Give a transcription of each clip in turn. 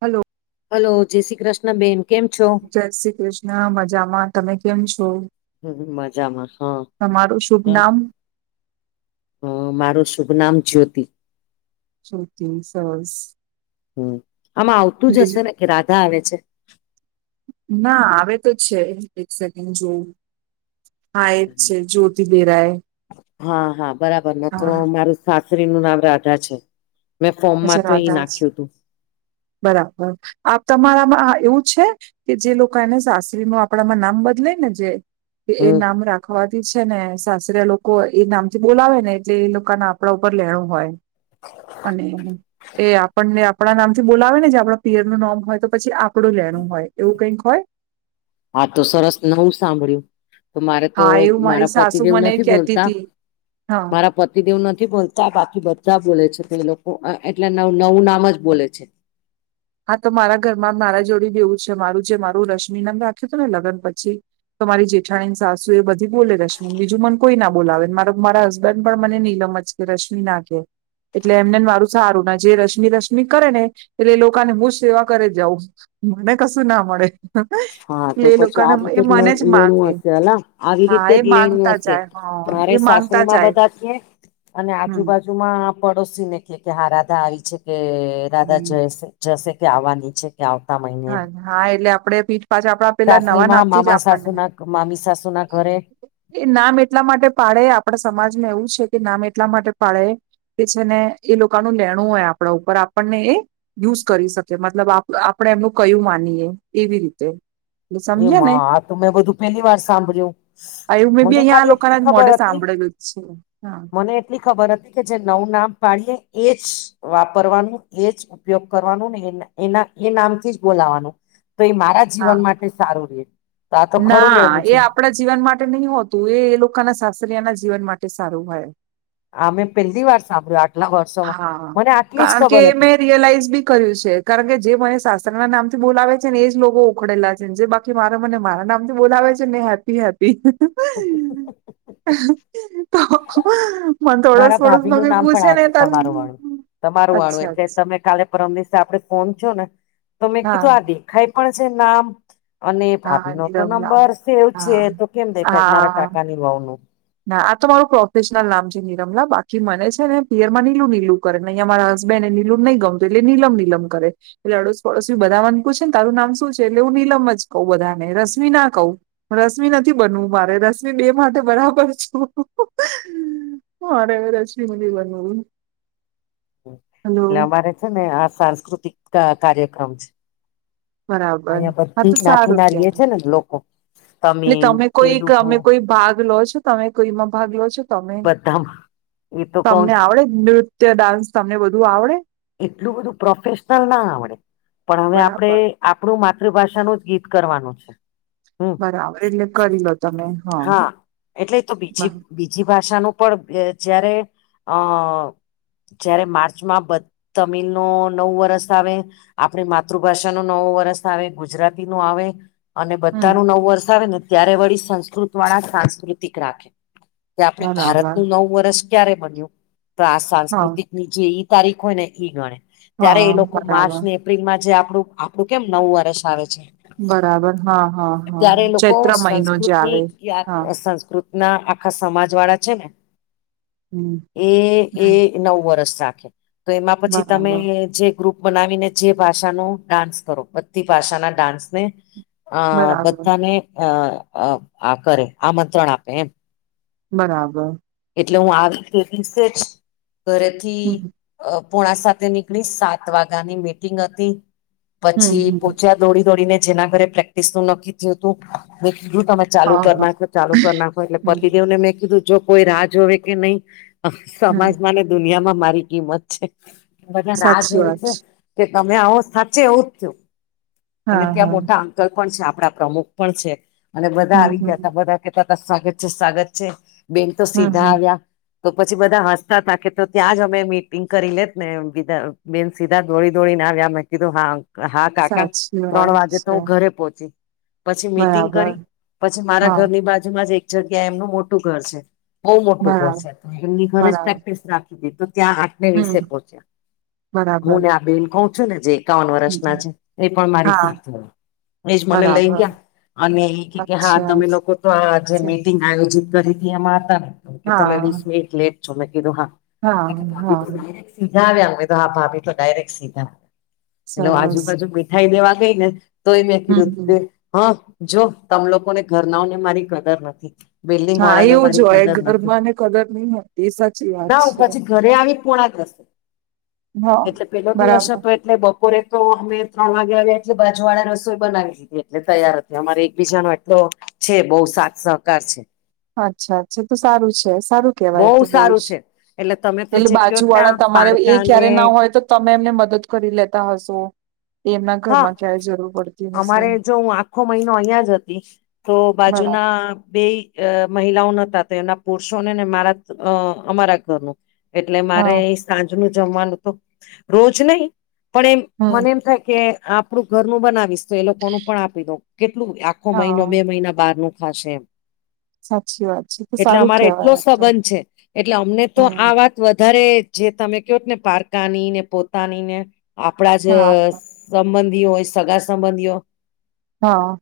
Hello. Hello જય શ્રી કૃષ્ણ બેન. કેમ છો જય શ્રી કૃષ્ણ, મજામા. તમે કેમ છો? [unintelligible] હા તમારું શુભ નામ? હ મારું શુભ નામ જ્યોતિ. શ્રુતિ સરસ હ આમાં આવતું જ હશે બીજું ને કે રાધા આવે છે? ના આવે તો છે એક સેકન્ડ જોવું હા એ જ છે જો [unintelligible] હા હા બરાબર ન તો મારું સાસરીનું નામ રાધા છે. મેં ફોર્મમાં હજ તો એ રાધા જ નાખ્યું હતું બરાબર આપ તમારામાં એવું છે? કે જે લોકો એને સાસરીમાં આપડામાં નામ બદલાય ને જે એ હમ નામ રાખે. ખવાતી છે ને સાસરીયા લોકો એ નામ થી બોલાવે ને જે એ લોકો ના આપણા ઉપર લેણું હોય. અને એ આપણને આપણા નામથી બોલાવે ને જે આપણા પિયર નું નામ હોય તો પછી આપડું લેણું હોય એવું કઈક હોય. હા તો સરસ નવું સાંભળ્યું. તો મારે તો હા એવું મારી મારા પતિ સાસુ દેવ મને નથી કેતી બોલતા હતી હા મારા [unintelligible] પતિદેવ નથી બોલતા બાકી બધા બોલે છે તે લોકો એટલે નવ નવું નામ જ બોલે છે. હા તો મારા ઘરમાં મારા જોડે બી એવું છે મારું જે મારું રશ્મિ નામ રાખ્યું હતું ને લગ્ન પછી તો મારી જેઠાણીની સાસુ એ બધી બોલે રશ્મિ બીજું મન કોઈ ના બોલાવે મા મારા હસબન્ડ પણ મને નીલમ જ કે રશ્મિ ના કેે એટલે એમનેને મારું સારું ના જે રશ્મિ રશમિ કરે ને એટલે એ લોકો અને હું સેવા કરે જાઉં મને કશું ના મળે. હા તો એટલે એ પછી લોકોને આ રીતે એ જ મને લેણું માંગે હશે હલા આવી હા રીતે એ જ લેણું માંગતા હશે. જાય હા મારે એ માંગતા સાસરીમાં જાય બધા કે અને હમ આજુબાજુ [unintelligible] માં પડોશી ને કે કે હા રાધા આવી છે કે રાધા હમ જશે. જસે કે આવવાની છે કે આવતા મહિને. હા હા એટલે આપડે પીઠ પાછા આપડા પેલા નવા સાસરીમાં નામથી જ મામા સાસુ આપણને ના મામી સાસુ ના ઘરે એ નામ એટલા માટે પાડે આપણા સમાજમાં એવું છે કે નામ એટલા માટે પાડે કે છે ને એ લોકોનું લેણું હોય આપણા ઉપર આપણને એ યુઝ કરી શકે મતલબ આપણે એમનું કહ્યુંમાનીએે એવી રીતે એટલે સમજ્યાને એમાં આ તો મેં બધું પેલી વાર સાંભળ્યું આયું મેં બી મને અહિયાં આ ખાલી લોકો એટલી ના ખબર મોઢે જ હતી સાંભળેલું છે હા. મને એટલી ખબર હતી કે જે નવું નામ પાડીએ એજ વાપરવાનું એજ ઉપયોગ કરવાનું ને એના એ નામથી જ બોલાવાનું તો એ મારા હા જીવન માટે સારું રહે તો આ તો ખરું ના લેણું એ છે. આપણા જીવન માટે નહી હોતું એ એ લોકોના સાસરિયાના જીવન માટે સારું હોય. આ મે પહેલી વાર સાંભળ્યું આટલા વર્ષોમાં હા મને આટલી જ કારણ કે ખબર હતી. મેં રિયલાઈઝ બી કર્યું છે કારણકે જે મને સાસરીના નામ થી બોલાવે છે ને એજ લોકો ઉખડેલા છે જે બાકી જે મને મારા નામથી બોલાવે છે ને હેપી હેપી તો મને તો આડોસ મારા ભાભી નું પાડોસમાંથી નામ પણ પૂછે આ ને છે તાર તમારું વાળું તમારું વાળુ અચ્છા એટલે અચ્છા તમે કાલે પરમદિવસે આપડે ફોન થયોને. તો મેં હા કીધું આ દેખાય પણ છે નામ અને ભાભી હા નો તો નિરમલા નંબર સેવ હા છે તો કેમ દેખાય મારા હા કાકાની વહુનું ના આ તો મારું પ્રોફેશનલ નામ છે નીલમ બાકી મને છે ને પિયરમાં નીલું નીલું. અહીંયા મારા હસબન્ડને નિલું નહી ગમતું એટલે નિલમ નિલમ કરે. એટલે અડોસ પડોશી બધા મને પુછે ને તારું નામ શું છે એટલે હું નીલમ જ કહું બધા ને રશ્મી ના કહું. રશ્મિ નથી બનવું મારે રશમિ બે માટે બરાબર [unintelligible] મારે રશ્મી નથી બનવું. હલો એટલે અમારે છે ને આ સાંસ્કૃતિક કાર્યક્રમ છે. બરાબર અહિયાં હા બધી તો સારું જ્ઞાતિના રીએ ત્યાં છે લોકો એટલે તમિલ તમે કોઈ તેલુગુ તમે કોઈ ભાગ લો છો તમે કોઈમાં ભાગ લો છો. તમે બધામાં એ તો કઉ તમને છું આવડે નૃત્ય ડાન્સ તમને બધું આવડે? એટલું બધું પ્રોફેશનલ ના આવડે પણ હવે બરાબર આપણે આપણું માતૃભાષાનું જ ગીત કરવાનું છે. હમ બરાબર એટલે કરી લો તમે હા એટલે તો બીજી બ- [unintelligible] બીજી ભાષાનું પણ જયારે અ જ્યારે માર્ચમાં બ તમિન નવ વરસ આવે. આપણી માતૃભાષાનો નવો વર્ષ આવે ગુજરાતી નો આવે. અને હમ બધાનું નવુ વર્ષ આવે ને ત્યારે વળી સંસ્કૃત વાળા સાંસ્કૃતિક રાખે. કે આપણે બરાબર ભારતનું નવું વર્ષ ક્યારે બન્યું તો આ હા સાંસ્કૃતિકની જે એ તારીખ હોય ને ઈ ગણે ત્યારે હા એ લોકો માર્ચ બરાબર ને એપ્રિલમાં જે આપડું આપણું કેમ નવું વર્ષ આવે છે. બરાબર હા હા હા ત્યારે લોકો ચૈત્ર મહિનો જે સંસ્કૃતની આવે હા ક્યાં સંસ્કૃત ના આખા સમાજ વાળા છે ને હમ એ એ હમ એ નવુ વરસ રાખે તો એમાં પછી તમે બરાબર જે ગ્રુપ બનાવીને જે ભાષાનો ડાન્સ કરો બધી ભાષાના ડાન્સ ને અ બરાબર બધાને અ આ કરે આમંત્રણ આપે એમ. બરાબર, એટલે હું આવી તે દિવસે જ ઘરેથી હમ અ પોણા સાતે નીકળી સાત વાગ્યાની મીટિંગ હતી હમ પછી હમ પોહચ્યા દોડી દોડીને જેના ઘરે પ્રેક્ટિસ નું નક્કી થયું હતું મેં કીધું તમે ચાલુ હા કરી હા નાખો ચાલુ કરી નાખો એટલે હમ પતિદેવ ને મેં કીધું જો કોઈ રાજ હો કે નહી હમ સમાજમાં ને દુનિયામાં મારી કિંમત છે કે બધા રાહ સાચી જોવે વાત છે. કે તમે આવો સાચે એવું જ થયું. અને હા ત્યાં હા મોટા અંકલ પણ છે આપડા પ્રમુખ પણ છે અને બધા હમ આવી ગયા હમ હતા બધા આવીગયા ને બધા કેતાતા સ્વાગત છે સ્વાગત છે બેન તો હમ સીધા હમ આવ્યા. તો પછી બધા હસતા હતાા કે તો ત્યાં જ અમે મીટિંગ કરી લેત ને બીધા બેન સીધા દોડી દોડીને આવ્યા અમે કીધું હા હા કાકા સાચી ત્રણ વાત વાગે તો છે હુ ઘરે પોહોંચી પછી મીટિંગ બરાબર કરી પછી મારા હા ઘરની બાજુમાં જ એક જગ્યા એમનું મોટું ઘર છે. બહુ મોટું ઘર બરાબર છે તો એમની ઘર જ બરાબર પ્રેક્ટિસ રાખી દી તો ત્યાં હમ વિશે પહચ્યા હું બરાબર ને આ બેિલ કહું છું ને જે એકાવન વર્ષના હમ. છે. એ પણ મારી હા સાથે એજ મને લઈ બરાબર ગયા અને એ કે હા અચ્છા તમે લોકો તો આ જે મીટી આયોજિત કરી હતી એમાં હતા ને તો કે તમે વીસ હા મિનિટ લેટ છો. મેં કીધું હા ભાભી ડાયરેક સીધા આવ્યા હા ભાભી તો ડાયરેક્ટ સીધા એટલે સરસ આજુબાજુ મીઠાઈ દેવા ગઈ ને તોય મેં હમ હમ કીધું હા, જો તમ લોકોને ઘરનાને મારી કદર નથી. બિલ્ડિંગ હા વાળા ને એવું જ મારી હોય કદર નથી ઘરમાં ને કદર નહી હોતી એ સાચી વાત ના છે પછી ઘરે આવી પોળા દસ હા એટલે પેલો દિવસ બરાબર હતો એટલે બપોરે તો અમે ત્રણ વાગ્યા એટલે બાજુ વાળા રસોઈ બનાવી દીધી એટલે તૈયાર હતી અમારે એકબીજા ન એટલો છે, બહુ સાથ સહકાર છે. અચ્છા અચ્છા તો સારું છે સારું કેવાય તો બહુ સારું જ છે એટલે તમે તો એટલે જે કયો બાજુ ને આ વાળા તમારે એ પારકા ને ક્યારે ના હોય તો તમે એમને મદદ કરી લેતા હશો. એમના હા ઘરમાં ક્યાય જરૂર પડતી હશે અમારે જો હું આખો મહિનો અહીયાં જ હતી તો બરાબર બાજુના બેય અ મહિલાઓ નતા તો એમના પુરુષોને ને મારા અ અમારા ઘરનું એટલે મારે હા એ સાંજ નું જમવાનું તો રોજ નહી પણ એમ હમ મને એમ કે આપડું ઘરનું બનાવીશ તો એ લોકોનું પણ આપી દઉ કેટલું મહિનો હા બે મહિના બાર નું ખાશે એમ સાચી વાત છે તો એટલે સારું અમારે એટલો કેવાય તો સંબંધ છે એટલે અમને તો આ હમ વાત વધારે જે તમે કહો ને પારકાની ને પોતાની ને આપણા જ હા હા સંબંધી હોય સગા સંબંધીઓ હા,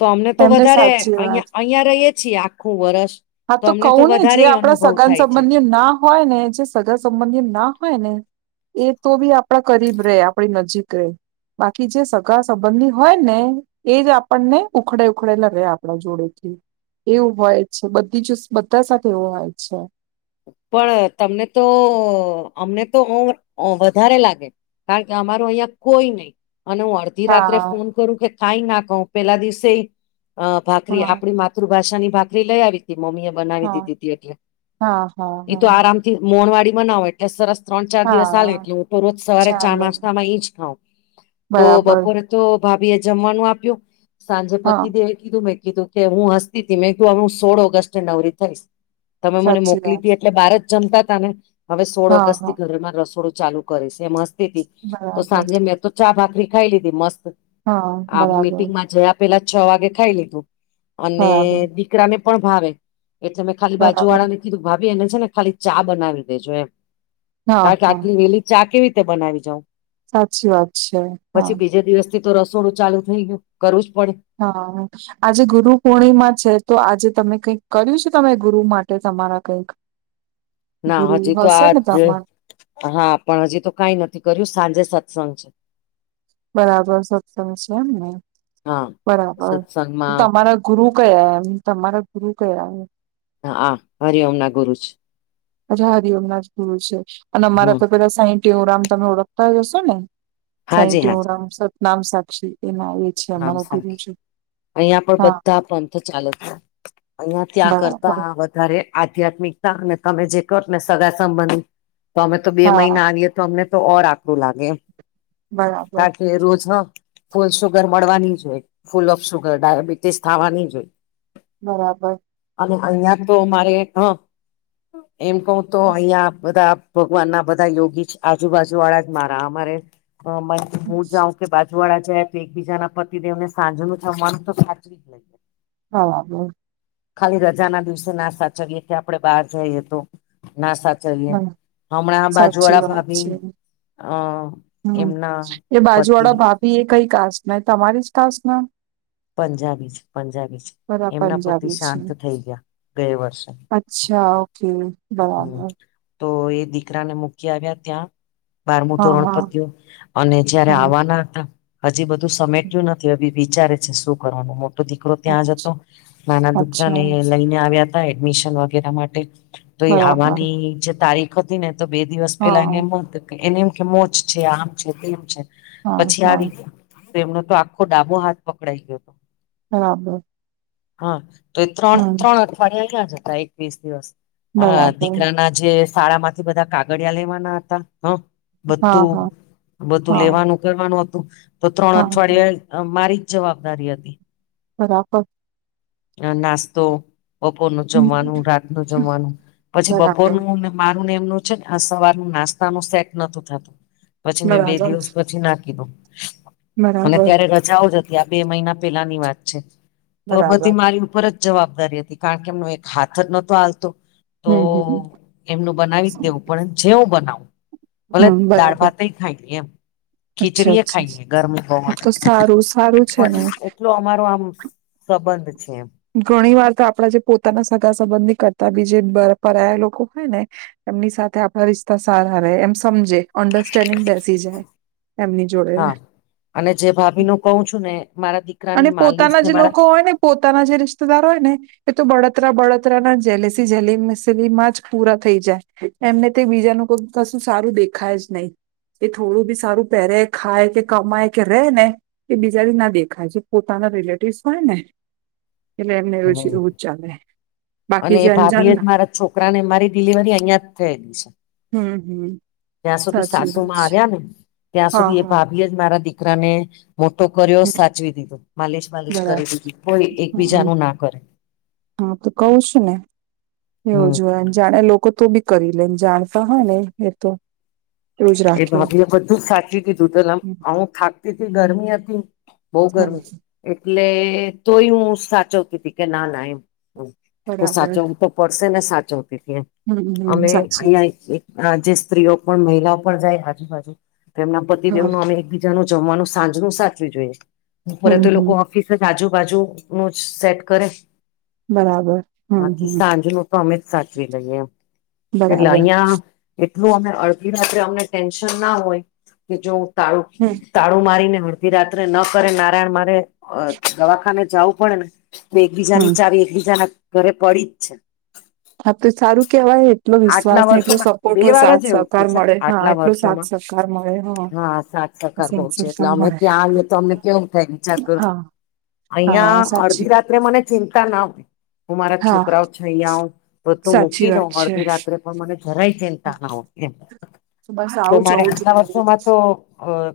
તો અમને તો એમને વધારે સાચી વાત અહીં અહીયાં રહીએ છીએ આખું વરષ હા, તો કવ ને જે આપડા સગા છે સંબંધી ના હોય ને જે સગા સંબધી ના હોય ને એ તો બી આપણા કરીબ રે આપડી નજીક રેય બાકી જે સગા સંબંધી હોય ને એજ આપણને ઉખડે ઉખડે લગે આપણા જોડે થી એવું હોય છે બધી જ બધા સાથે એવું હોય છે. પણ તમને તો અમને તો વધારે લાગે કારણ કે અમારો અહીયાં કોઈ નહી અને હું અડધી રાત્રે હા ફોન કરું કે કાય ના કહું પેલા દિવસે હા ભાખરી [unintelligible] માતૃભાષાની ભાખરી લઈ આવી હતી મમ્મી એ બનાવી હા દીધી હતી એટલે હા હા એ તો હા આરામ થી મોણ વાડી બનાવે એટલે સરસ ત્રણ ચાર દિવસ હાલે હા એટલે હું તો રોજ સવારે ચાર ચાલે નાસ્તા માં એ જ ખાઉં તો બરાબર બપોરે તો ભાભી એ જમવાનું આપ્યું સાંજે હા પતિદે વને કીધુકે મેં કીધું કે હું હસ્તી તી મેં કીધું હું સોળ ઓગસ્ટે નવરી થઈશ તમે મને મો સાચી વાત કલી એટલે બાર જ જમતા તા ને હવે સોળ હા ઓગસ્ટ હા થી ઘરમાં રસોડું ચાલુ કરીશ એ મસ્ત [unintelligible] તો બરાબર સાંજે મેં તો ચા ભાખરી ખાઈ લીધી મસ્ત હા આ બરાબર મીટિંગમાં જયા પેલા છ વાગે ખાઈ લીધું અને બરાબર દીકરાને પણ ભાવે એટલે મેં ખાલી બાજુ બરાબર વાળાને કીધું ભાભી એને છે ને ખાલી ચા બનાવી દેજો એમ હા કારણ કે હા આટલી વેલી ચા કેવી રીતે બનાવી જવ સાચી વાત છે હા. તે તો રસોડું ચાલુ થઈ ગયું કરવું જ પડે હા. આજે ગુરુ પૂર્ણિમા છે તો આજે તમે કઈક કર્યું છે તમે ગુરુ માટે તમારા કઈક ના ગુરુ હજી તો હશે આજ ને જો તમાર હા, પણ હજી તો કાઈ નથી કર્યું સાંજે સત્સંગ છે. બરાબર સત્સંગ છે એમ ને. હા બરાબર સત્સંગમાં તમારા ગુરુ કયા એમ તમારા ગુરુ કયા હા આ હરી ઓમ ના ગુરુજ અચ્છા હરિ ઓમનાથ ગુરુ છે અને અમારા હા તો પેલા સાંઈ ટેવરામ તમે ઓળખતા જ હશો ને સાઈ હાજી હાજી ટેવરામ સતનામ સાક્ષી એના એ છે નામ અમારો ગુરુ સાખી છે અહિયાં પણ હા બધા પંથ ચાલે છે અહિયાં ત્યાં બરાબર કરતા વધારે આધ્યાત્મિકતા અને તમે જે કર ને સગા સંબંધ તો અમે તો બે હા મહિના અમને તો ઓર આકડું લાગે બરાબર [unintelligible] સુગર મળવાની જ હોય ફૂલ ઓફ સુગર ડાયાબિટીસ થવા ની જોઈએ બરાબર. અને અહિયાં તો મારે હ એમ કવ તો અહિયાં બધા ભગવાન ના બધા યોગી આજુબાજુ વાળા જ મારા અમારે હું જાઉં બાજુવાળા જાય તો એકબીજા ના પતિ દેવને સાંજ નું જમવાનું તો [unintelligible] બરાબર. ખાલી રજા ના દિવસે ના સાચવીએ કે આપડે બહાર જઈએ તો ના સાચવીએ ધન હમણાં સાચી બાજુવાળા ભાભી અ હમ્મ એમના એ બાજુ પતિ વાળા ભાભી એ કઈ કાસ્ટ ના તમારી જ કાસ્ટ ના પંજાબી છે પંજાબી છે બરા એમના પતિ પંજાબી શાંત થઈ ગયે વર્ષે ચ્છા ઓકે. હમ્મ. બરાબર તો એ દીકરાને મૂકી આવ્યા ત્યાં. બારમું હા ધોરણ હા પત્યું અને જયારે હા આવવાના હતા હજી બધું સમેટ્યું નથી. અભી, વિચારે છે શું કરવાનો. મોટો દીકરો ત્યાં જ હતો નાના અચ્છા દુકાને લઈને આવ્યા. એડમિશન વગેરે માટે, તો એ બરાબર આવાની જે તારીખ હતી ને તો બે દિવસ પેલા હા [unintelligible] એને એમ કે મોજ છે. આમ છે. તેમ છે. હા પછી હા આવી ગ્યા. તો એમનો તો આખો ડાબો હાથ પકડાઈ ગ્યો. બરાબર. હા તો એ ત્રણ હમ ત્રણ અઠવાડીયા અહિયા જ હતા. એકવીસ દિવસ હા બરાબર દીકરાના જે શાળામાંથી બધા કાગળિયા લેવાના હતા. હ, હા બધું હા બધું હા લેવાનું કરવાનું હતું, તો ત્રણ હા અઠવાડયે અ મારી જ જવાબદારી હતી. બરાબર. અ નાસ્તો. બપોરનું જમવાનું, રાતનું જમવાનું પછી બરાબર બપોરનુંને મારુને એમનું, [unintelligible] આ સવારનું નાસ્તાનું સેટ નતુ થાતુ પછી મેં બે બરાબર દિવસ પછી ના કીધુ. અને બરાબર ત્યારે રજાઓ જ હતી આ બે મહિના પેલાની વાત છે. તો બધ બરાબર મારી ઉપર જ જવાબદારી હતી કારણ કે એમનો એક હાથ જ નતો હાલતો. તો હમ હમ એમનું બનાવી જ દેવું પણ જેવું બનાવ ભલે હમ દાળ, બરાબર ભાત એ ખાયલી એમ. અચ્છા ખીચડીએ અચ્છા ખાઈલે, ગરમી [unintelligible] આ પણ તો સારું સારું છે ને એટલો અમારો આમ સંબંધ છે. એમ ઘણી વાર તો આપણા જે પોતાના સગા સંબંધી કરતા બીજે પરાય લોકો હોય ને, એમની સાથે આપણા રિશ્તા સારા રહે એમ સમજે. અન્ડરસ્ટેન્ડિંગ બેસી જાય એમની જોડે. હા અને જે ભાભીનું કહું છું ને, મારા અને દીકરાની માલ [unintelligible] પોતાના જે લોકો હોયને, પો તાના જે રિશ્તેદાર હોયને, એ તો બળતરા બળતરાના જેલેસી જેલે [unintelligible] માં જ પૂરા થઈ જાય. એમને તે બીજાનું કોક કશું સારું દેખાય જ નઈ. એ થોડું બી સારું પહેરે ખાય કે કમાય કે રેય ને, એ બીજાને ના દેખાય છે પોતાના રિલેટિવ્સ હોય ને, એટલે એમને એવું [unintelligible] હમ. એવું જ ચાલે. બાકી અને જે એ ભાભી અંજાન એજ મારા છોકરાને મારી ડિલિવરી અહિયાં જ થયેલી છે. હમ્મ હમ્મ, જ્યાં સુધી સાસુ માં આવ્યાને, ત્યાં હા સુધી એ હા ભાભી જ મારા દીકરાને, મોટો કર્યો હમ, સાચવી દીધું, માલીશ માલીશ બરાબર કરી દીધી કોઈ હમ એકબીજાનું નામ, હા તો કવ છું ને હમ એવું [unintelligible] જાણે લોકો તો બી કરી લેમ, જાણતા હોય ને એ તો. એવું જ એ રાખે ભાભી એ બધું જ સાચી દીધું તુ, હમ અમુક થાકતી તી ગરમી હતી. બઉ હમ, ગરમી, એટલે તોય હું સાચવતી તી કે ના ના એમ, તો બરાબર સાચવવું તો પડશેને, સાચવતી તી હમ હમ અમે સાચી અહીંયા વાત. એક, [unintelligible] જે સ્ત્રીઓ પણ મહિલાઓ પણ જાય આજુબાજુ તેમના હા પતિદેવનું અમે એકબીજ બીજાનું જમવાનું સાંજનું સાચવી જોઈએ, બપોરે હમ તો લોકો હમ ઓફિસ જ આજુબાજુનું જ સેટ કરે, બરાબર હમ બાકી હમ સાંજનુ તો અમેજ સાચવી લઈએ, એટલે બરાબર અહીંયા એટલું અમે અળધી રાત અમે ટેન્શન મા હોય, કે જો તાળું હમ તાળું મારીને અડધી રાત્રે, ન કરે નારાયણ મારે અ દવાખાને જાવું પડે ને તો એકબીજાની હમ ચાવી, એકબીજાના ઘરે પડીજ છે. આતો સારું કેવાય. એટલો આટલા વિશ્વાસ ને એટલો વર્ષોમાં સપોર્ટ બે હોય વારજ સાથ એવું સહકાર થયું છે, મળે હા આટલા એટલો સાથ વર્ષોમાં, સહકાર મળે હા સાચ સરકાર બહુ સાથ છે, એટલે સહકાર અમે મળે ત્યાં આવીએ તો અમને કેમું થાય, વિચાર કરો. હા હા અહિયાં સાચી અડધી રાત્રે મને ચિંતા ના હોય, હું મારા હા છોકરાઓ છે, ઐયા ઓ બધું સાચી મૂકી દઉ વાત હળ છે તે પણ મને જરાય ચિંતા ન હોતે, તો બસ હું આવું જ મારે હોવું એટલા વર્ષ જોઈએ સોમા તો અ